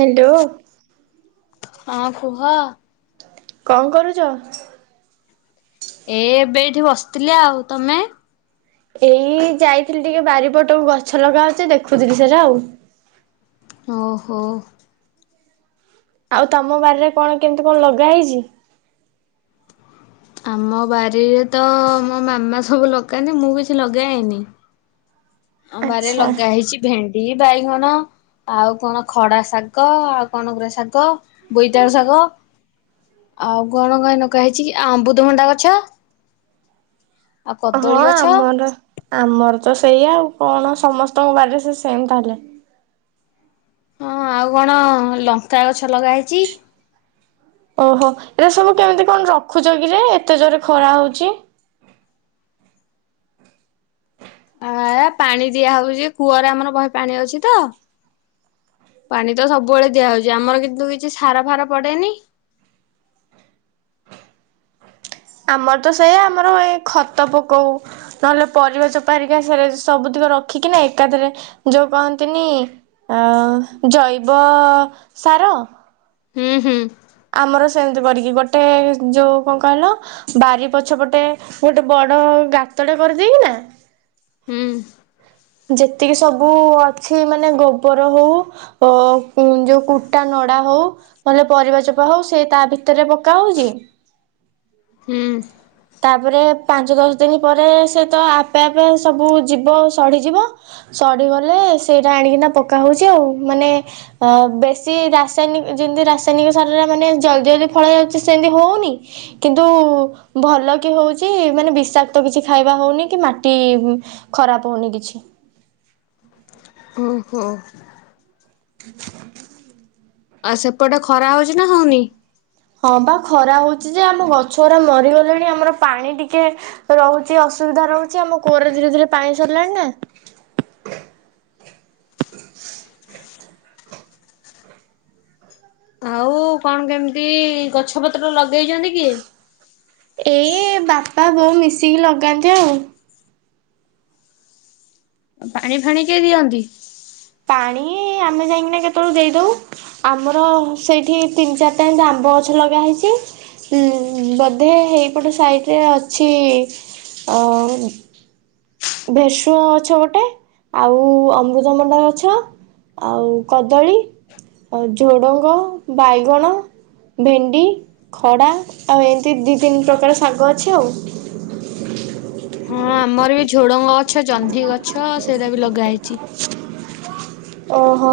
Hello. ହଁ କୁହ। କଣ କରୁଚ? ଏ ଏବେ ଏଇଠି ବସିଥିଲି ଆଉ ତମେ? ଏଇ ଯାଇଥିଲି ଟିକେ ବାରିପଟକୁ ଗଛ ଲଗା ହଉଛି ଦେଖୁଥିଲି ସେଟା ଆଉ। ଓହୋ। ଆଉ ତମ ବାରିରେ କଣ କେମିତି କଣ ଲଗା ହେଇଛି? ଆମ ବାରିରେ ତ ମୋ ମାମା ସବୁ ଲଗାନ୍ତି ମୁଁ କିଛି ଲଗାଏନି। ଆମବାରିରେ ଆଚ୍ଛା ଲଗା ହେଇଛି ଭେଣ୍ଡି ବାଇଗଣ ଆଉ କଣ ଖଡା ଶାଗ ଆଉ କଣ ଏଗୁରା ଶାଗ ବୋଇତାଳୁ ଶାଗ ଆଉ କଣ କଣ ନଗା ହେଇଛି ଅମୃତଭଣ୍ଡା ଗଛ ଆଉ ହଁ କଦଳୀ ଗଛ ଆମର ଆମର ତ ସେଇଆ ଆଉ କଣ ସମସ୍ତଙ୍କ ବାରିରେ ସେଇ ସେମ ତାହେଲେ। ହଁ ଆଉ କଣ ଲଙ୍କା ଗଛ ଲଗା ହେଇଛି? ଓହୋ ଏଇରା ସବୁ କେମିତି କଣ ରଖୁଛ କିରେ ଏତେ ଜୋରେ ଖରା ହଉଛି? ଆ ପାଣି ଦିଆହଉଛି କୂଅରେ ଆମର ବହେ ପାଣି ଅଛି ତ ପାଣି ତ ସବୁବେଳେ ଦିଆହଉଛି ଆମର କିନ୍ତୁ କିଛି ସାର ଫାର ପଡେନି। ଆମର ତ ସେୟା ଆମର ଏ ଖତ ପକଉ ନହେଲେ ପରିବା ଚୋପା ହେରିକା ସେ ସବୁତକ ରଖିକିନା ଏକାଥରେ ଯୋଉ କହନ୍ତିନି ଆ ଜୈବ ସାର ହୁଁ ହୁଁ। ଆମର ସେମିତି କରିକି ଗୋଟେ ଯୋଉ କଣ କହିଲ ବାରି ପଛପଟେ ଗୋଟେ ବଡ ଗାତଟେ କରିଦେଇକିନା ହୁଁ। ଯେତିକି ସବୁ ଅଛି ମାନେ ଗୋବର ହଉ ଅ ଯୋଉ କୁଟା ନଡା ହଉ ନହେଲେ ପରିବା ଚୋପା ହଉ ସେ ତା ଭିତରେ ପକା ହଉଛି ହୁଁ ତାପରେ ପାଞ୍ଚ ଦଶ ଦିନ ପରେ ସେ ତ ଆପେ ଆପେ ସବୁ ଯିବ ସଢିଯିବ ସଢିଗଲେ ସେଇଟା ଆଣିକିନା ପକା ହଉଛି ଆଉ ମାନେ ଅ ବେଶୀ ରାସାୟନିକ ଯେମତି ରାସାୟନିକ ସାର ଟା ମାନେ ଜଲଦି ଜଲଦି ଫଳ ଯାଉଛି ସେମିତି ହଉନି କିନ୍ତୁ ଭଲ କି ହଉଚି ମାନେ ବିଷାକ୍ତ କିଛି ଖାଇବା ହଉନି କି ମାଟି ଖରାପ ହଉନି କିଛି। ଓହୋ। ଆଉ ସେପଟେ ଖରା ହଉଛି ନା ହଉନି। ହଁ ବା ଖରା ହଉଛି ଯେ ଆମ ଗଛ ଗୁଡା ମରିଗଲେଣି ଆମର ପାଣି ଟିକେ ରହୁଛି ଅସୁବିଧା ରହୁଛି ଆମ କୂଅରେ ଧୀରେ ଧୀରେ ପାଣି ସରିଲାଣି ନା ଆଉ କଣ କେମିତି ଗଛ ପତ୍ର ଲଗେଇଛନ୍ତି କି? ଏଇ ବାପ ବାପା ବୋଉ ମିଶିକି ଲଗାନ୍ତି ଆଉ। ପାଣି ଫାଣି କିଏ ଦିଅନ୍ତି? ପାଣି ଆମେ ଯାଇକିନା କେତେବେଳୁ ଦେଇଦଉ ଆମର ସେଇଠି ତିନି ଚାରି ଟା ଏମିତି ଆମ୍ବ ଗଛ ଲଗା ହେଇଛି ଉ ବଧେ ହେଇପଟ ସାଇଡରେ ଅଛି ଅ ଭେସୁଅଁ ଗଛ ଗୋଟେ ଆଉ ଅମୃତମଣ୍ଡା ଗଛ ଆଉ କଦଳୀ ଆଉ ଝୋଡଙ୍ଗ ବାଇଗଣ ଭେଣ୍ଡି ଖଡା ଆଉ ଏମିତି ଦି ତିନି ପ୍ରକାର ଶାଗ ଅଛି ଆଉ। ହଁ ଆମର ବି ଝୁଡଙ୍ଗ ଗଛ ଜହ୍ନି ଗଛ ସେଇରା ବି ଲଗା ହେଇ ଚି ଓହୋ।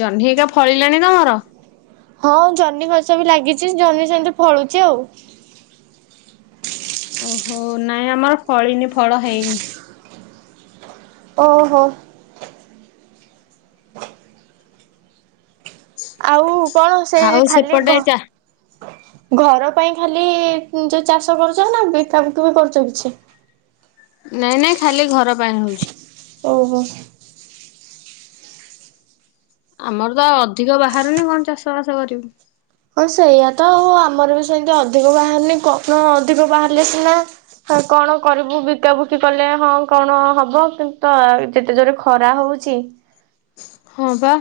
ଜହ୍ନି ହେକା ଫଳିଲାଣି ତମର? ହଁ ଜହ୍ନି ଗଛ ବି ଲାଗିଚି ଜହ୍ନି ସେମିତି ଫଳୁଚି ଆଉ। ଓହୋ ନାଇଁ ଆମର ଫଳିନି ଫଳ ହେଇନି। ଓହୋ। ଆଉ କଣ ସେ ଆଉ ଖାଲି ସେପଟେ କହ ଚା ଘ ଘର ପାଇଁ ଖାଲି ଯୋଉ ଚାଷ କରୁଚନ୍ତି ନା ବିକା ବୁକି ବି କରୁଚନ୍ତି କିଛି ନାଇଁ ନାଇଁ ଖାଲି ଘର ପାଇଁ ହଉଚି। ଓହୋ। ଆମର ତ ଅଧିକ ବାହାରୁନି କଣ ଚାଷ ବାସ କରିବୁ। ହଁ ସେଇଆ ତ ଆଉ ଆମର ବି ସେମିତି ଅଧିକ ବାହାରନି କଣ ଅଧିକ ବାହାରିଲେ ସିନା ହା କଣ କରିବୁ ବିକାବିକି କଲେ ହଁ କଣ ହବ କି ତ ଯେତେ ଜୋରେ ଖରା ହଉଛି ହଁ ପା।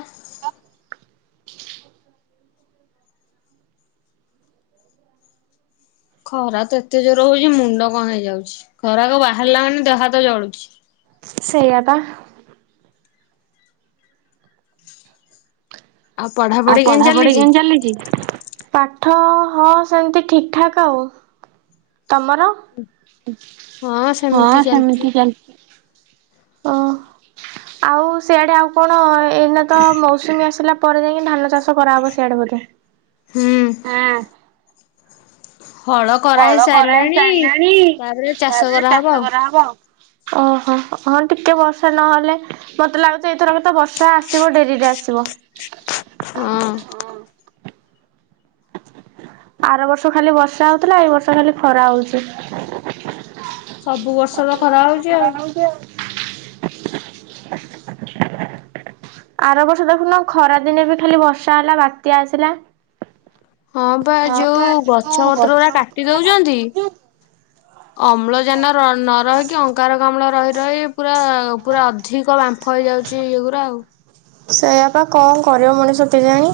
ଖରା ତ ଏତେ ଜୋର ହଉଛି ମୁଣ୍ଡ କଣ ହେଇଯାଉଚି ଖରାକୁ ବାହାରିଲା ମାନେ ଦେହ ହାତ ଜଳୁଚି। ସେୟା ପା। ଆଉ ପଢାପଢି କେମିତି ଚାଲିଚି ପାଠ ହଁ ସେମିତି ଠିକ୍ ଠାକ୍ ଆଉ ତମର? ହଁ ସେମିତି ହଁ ଚାଲିଛି ସେମିତି ଚାଲିଚି ଓ ଆଉ ସେଆଡେ ଆଉ କଣ ଏଇନା ତ ମୌସୁମୀ ଆସିଲା ପେ ଧାନ ଚାଷ କରାହବ ସିଆଡେ ବୋଧେ। ହୁଁ ହଳ କରା ହେଇ ସାରିଲାଣି ତାପରେ ଚାଷ କରାହବ ଆଉ। ଓହୋ ହଁ ଟିକେ ବର୍ଷା ନହେଲେ ମତେ ଲାଗୁଛି ଏଇଥରକ ତ ବର୍ଷା ଆସିବ ଡେରିରେ ଆସିବ। ହଁ। ଆର ବର୍ଷ ଖାଲି ବର୍ଷା ହଉଥିଲା ଏଇ ବର୍ଷ ଖାଲି ଖରା ହଉଛି। ସବୁ ବର୍ଷ ତ ଖରା ହଉଛି ଆଉ। ଆର ବର୍ଷ ଦେଖୁନ ଖରା ଦିନେ ବି ଖାଲି ବର୍ଷା ହେଲା ବାତ୍ୟା ଆସିଲା। ହଁ ବା ଯୋଉ ଗଛ ପତ୍ର ଗୁଡା କାଟି ଦଉଛନ୍ତି ଅମ୍ଳ ଯାନ ନ ରହିକି ଅଙ୍ଗାରକ ଅମ୍ଳ ରହି ରହି ପୁରା ପୁରା ଅଧିକ ବାମ୍ଫ ହେଇଯାଉଛି ଏଗୁୁରା ଆଉ। ସେଇଆପା କଣ କରିବ ମଣିଷ କେଜାଣି।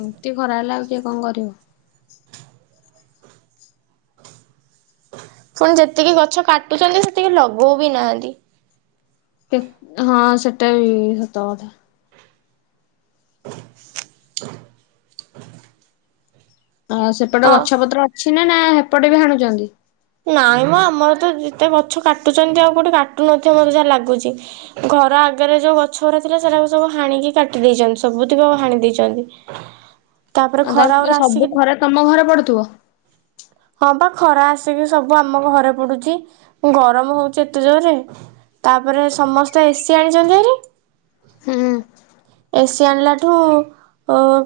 ଏମତି ଖରା ହେଲେ ଆଉ କିଏ କଣ କରିବୁ। ପୁଣି ଯେତିକି ଗଛ କାଟୁଛନ୍ତି ସେତିକି ଲଗଉ ବି ନାହାନ୍ତି। କେ ହଁ ସେଟା ବି ସତ କଥା। [inaudible] ଆ ସେପଟେ ଆଉ ଗଛ ପତ୍ର ଅଛି। ନାଁ ନାଁ ହେପଟେ ବି ହାଣୁଚନ୍ତି। ନାଇଁ ମ ଆମର ତ ଯେତେ ଗଛ କାଟୁଚନ୍ତି ଆଉ କୋଉଠି କାଟୁ ନଥିବ ମୋତେ ଯାହା ଲାଗୁଚି। ଘର ଆଗରେ ଯୋଉ ଗଛ ଉରା ଥିଲା ସେରାକୁ ସବୁ ହାଣିକି କାଟି ଦେଇଚନ୍ତି ସବୁତିକ ହାଣି ଦେଇଚନ୍ତି। ଆଉ ତାହେଲେ ସବୁ ଖରା ତମ ଘରେ ପଡୁଥିବ। ହଁ ପା ଖରା ଆସିକି ସବୁ ଆମ ଘରେ ପଡୁଚି। ଗରମ ହୋଉଚି ଏତେ ଜୋରରେ ତାପରେ ସମସ୍ତେ ଏସି ଆଣିଚନ୍ତିଭାରି। ହୁଁ ଏସି ଆଣିଲାଠୁ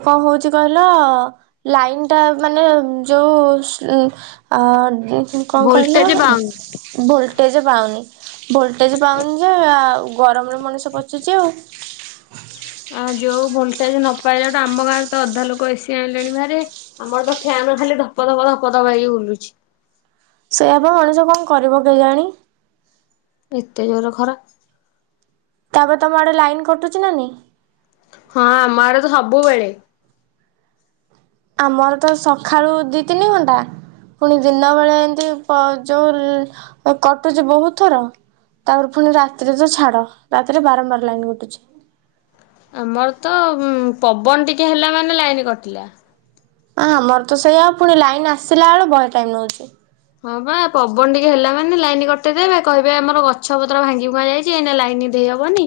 କଣ ହୋଉଚି କହିଲ ଲାଇନ୍ ଟା ମାନେ ଯୋଉ ଉଁ ଆ ଦୁ କଣ କହିଲ ଭୋଲଟେଜ ପାଉନି। ଭୋଲଟେଜ୍ ପାଉନି। ଭୋଲଟେଜ୍ ପାଉନି ଯେ ଆଉ ଗରମରେ ମଣିଷ ପଡୁଚି ଆଉ। ଆ ଯୋଉ ଭୋଲଟେଜ୍ ନ ପାଇଲାଠୁ ଆମ ଗାଁରେ ତ ଅଧା ଲୋକ ଏସି ଆଣିଲେଣିଭାରି ଆମର ତ ଫ୍ୟାନ ଖାଲି ଧପ ଧପ ଧପ ଧପ ହେଇକି ବୁଲୁଚି। ସେଇଆପା ମଣିଷ କଣ କରିବ କେଜାଣି। ଏତେ ଜୋର ଖରା। ତାପରେ ତମ ଆଡେ ଲାଇନ୍ କଟୁଚି ନାଁ ନାଇଁ? ହଁ ଆମ ଆଡେ ତ ସବୁବେଳେ। ଆମର ତ ସକାଳୁ ଦି ତିନି ଘଣ୍ଟା ପୁଣି ଦିନ ବେଳେ ଏମିତି ଯୋଉ କଟୁଚି ବୋହୁତ ଥର ତାପରେ ପୁଣି ରାତିରେ ତ ଛାଡ ରାତିରେ ବାରମ୍ବାର ଲାଇନ୍ କଟୁଚି। ଆମର ତ ପବନ ଟିକେ ହେଲା ମାନେ ଲାଇନ୍ କଟିଲା। ଆ ଆମର ତ ସେଇଆ ଫୁଣି ଲାଇନ୍ ଆସିଲା ବେଳୁ ବହେ ଟାଇମ୍ ନୋଉଚି। ହଁ ପା ପବନ ଟିକେ ହେଲା ମାନେ ଲାଇନ୍ କଟେଇଦବେ କହିବେ ଆମର ଗଛ ପତ୍ର ଭାଙ୍ଗି ଭୁଙ୍ଗା ଯାଇଚି ଏଇ ଲାଇନ୍ ଦେଇହବନି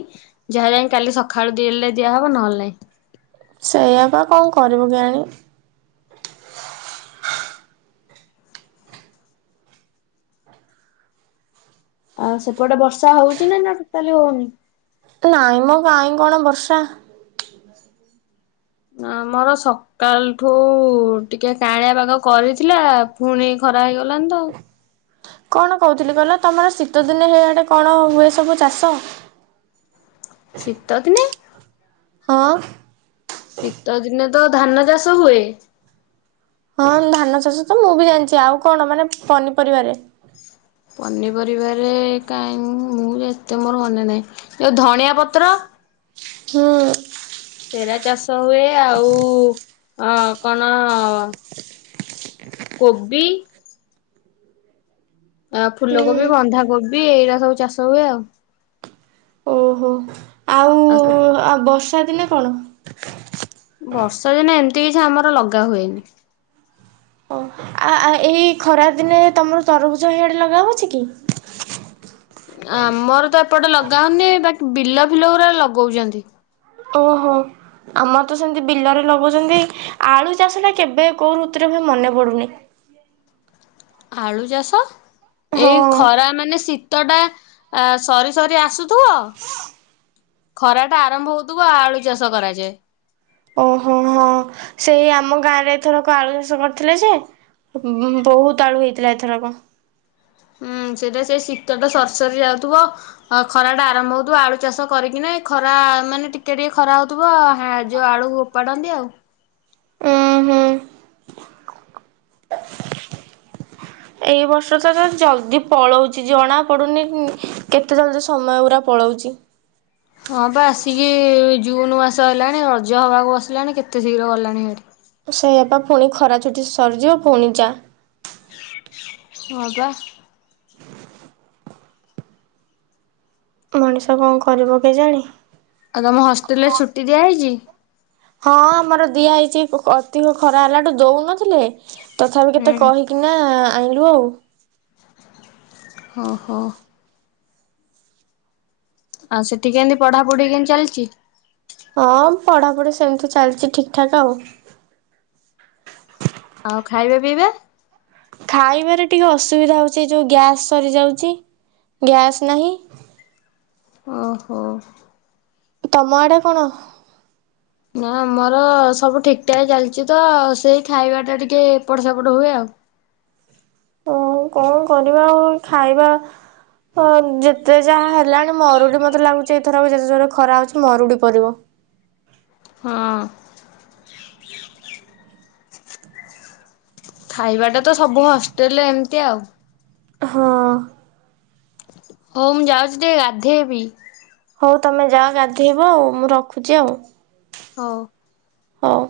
ଯାହା ଯାଇକି କାଲି ସକାଳୁ ଦେଲେ ଦିଆହବ ନହେଲେ ନାଇଁ। ସେଇଆ ପା କଣ କରିବୁ କେୟାଣି। ଆଉ ସେପଟେ ବର୍ଷା ହୋଉଚି ନା ନା ଟୋଟାଲି ହୋଉନି? ନାଇଁ ମ କାଇଁ କଣ ବର୍ଷା। ଆମର ସକାଳଠୁ ଟିକେ କାଁଳିଆ ପାଗ କରିଥିଲା ପୁଣି ଖରା ହେଇଗଲା। ଲାନି ତ ଆଉ। କଣ କୋହୁଥିଲି କହିଲ ତମର ଶୀତ ଦିନେ ହେୟାଡେ କଣ ହୁଏ ସବୁ ଚାଷ? ଶୀତ ଦିନେ? ହଁ। ଶୀତ ଦିନେ ତ ଧାନ ଚାଷ ହୁଏ। ହଁ ଧାନ ଚାଷ ତ ମୁଁ ବି ଜାଣିଚି ଆଉ କଣ ମାନେ ପନିପରିବାରେ? ପନିପରିବାରେ କାଇଁ ମୁଁ ଏତେ ମୋର ମନେ ନାହିଁ। ଯୋଉ ଧଣିଆ ପତ୍ର ହୁଁ। ସେରା ଚାଷ ହୁଏ। ଆଉ ଅ କଣ କୋବି ଆ ଫୁଲକୋବି ହୁଁ। ବନ୍ଧାକୋବ ବି ଏଇରା ସବୁ ଚାଷ ହୁଏ ଆଉ। ଓହୋ ଆଉ ଆଉ ବସ୍ ର୍ଷା ଦିନେ କଣ? ବର୍ଷା ଦିନେ ଏମ୍ ନ୍ତି କିଛି ଆମର ଲଗା ହୁଏନି। ଓ ଆ-ଆ ଏଇ ଖରା ଦିନେ ତମର ତରୁଭୁଜ ହିଆଡେ ଲଗା ହୋଉଛି କି? ଆମର ଏପଟ ଲଗା ହଉନି ବାକି ବିଲ ଫୁଲ ଗୁରା ଲଗଉଛନ୍ତି। ଓହୋ ଆମର ତ ସେମିତି ବିଲରେ ଲଗଉଛନ୍ତି ଆଳୁ ଚାଷଟା କେବେ କୋଉ ଋତୁରେ ହୁଏ ମନେ ପଡୁନି। ଆଳୁ ଚାଷ? ହଁ। ଏଇ ଖରା ମାନେ ଶୀତ ଶୀତ ଟା ସରି ସରି ଆସୁ ତ ଖରା ଟା ଆରମ୍ଭ ହଉଥିବ ଆଳୁ ଚାଷ କରାଯାଏ। ଓହୋ ହଁ ସେଇ ଆମ ଗାଁରେ ଏଥରକ ଆଳୁ ଚାଷ କରିଥିଲେ ଯେ ମ ବହୁତ ଆଳୁ ହେଇଥିଲା ଏଥରକ। ହୁଁ ସେଟା ସେ ଶୀତ ଟା ସରିସରି ଯାଉଥିବ ଖରା ଟା ଆରମ୍ଭ ହଉଥିବ ଆଳୁ ଚାଷ କରିକିନା ଖରା ମାନେ ଟିକେ ଟିକେ ଖରା ହଉଥିବ ଅ ଯୋଉ ଆଳୁ ଓପାଡନ୍ତି ଆଉ। ଉଁ ହୁଁ ଏଇ ବର୍ଷ ତ ଜଲଦି ପଳଉଚି ଜଣା ପଡୁନି କେତେ ଜଲଦି ସମୟ ଗୁରା ପଳଉଚି। ହଁ ବା ଆସିକି ଜୁନ ମାସ ହେଲାଣି ରଜ ହବାକୁ ବସିଲାଣି କେତେ ଶୀଘ୍ର ଗଲାଣି ହାରି। ସେଇଆ ପା ପୁଣି ଖରା ଛୁଟି ସରିଯିବ ପୁଣି ଯା ହଁ ବା ମଣିଷ କଣ କରିବ କେଜାଣି? ଆଉ ତମ ହଷ୍ଟେଲ ରେ ଛୁଟି ଦିଆହେଇଛି? ହଁ ଆମର ଦିଆ ହେଇଛି ଅ ଅଧିକ ଖରା ହେଲାଠୁ ଦଉନଥିଲେ? ତଥାପି କେତେ ହୁଁ। କହିକିନା ଆଇଁଲୁ ଆଉ। ଓହୋ। ଆଉ ସେଠି କେମତି ପଢାପଢି କେମିତି ଚାଲିଛି? ହଁ ପଢାପଢି ସେମିତି ଚାଲିଚି ଠିକ୍ ଠାକ୍ ଆଉ। ଆଉ ଖାଇବା ପିଇବା? ଖାଇବାରେ ଟିକେ ଅସୁବିଧା ହୋଉଚି ଏଇ ଯୋଉ ଗ୍ୟାସ୍ ସରିଯାଉଚି ଗ୍ୟାସ୍ ନାହିଁ। ଓହୋ। ତମ ଆଡ଼େ କଣ? ନା ଆମର ସବୁ ଠିକ୍ ଠାକ୍ ଚାଲିଚି ତ ସେଇ ଖାଇବା ଟା ଟିକେ ଏପଟ ସେପଟ ହୁଏ ଆଉ। ହୋଉ କଣ କରିବା ଆଉ ଏ ଖାଇବା ଯେତେ ଯାହା ହେଲାଣି ମରୁଡି ମତେ ଲାଗୁଚି ଏଇଥର ବି ଯେତେ ଜୋରେ ଖରା ହୋଉଚି ମରୁଡି ପରିବ। ହଁ। ଖାଇବା ଟା ତ ସବୁ ହଷ୍ଟେଲରେ ଏମିତି ଆଉ। ହଁ। ହୋଉ ମୁଁ ଯାଉଚି ଟିକେ ଗାଧେଇବି। ହୋଉ ତମେ ଯାଅ ଗାଧେଇବ ଆଉ ମୁଁ ରଖୁଚି ଆଉ। ହୋଉ। ହୋଉ।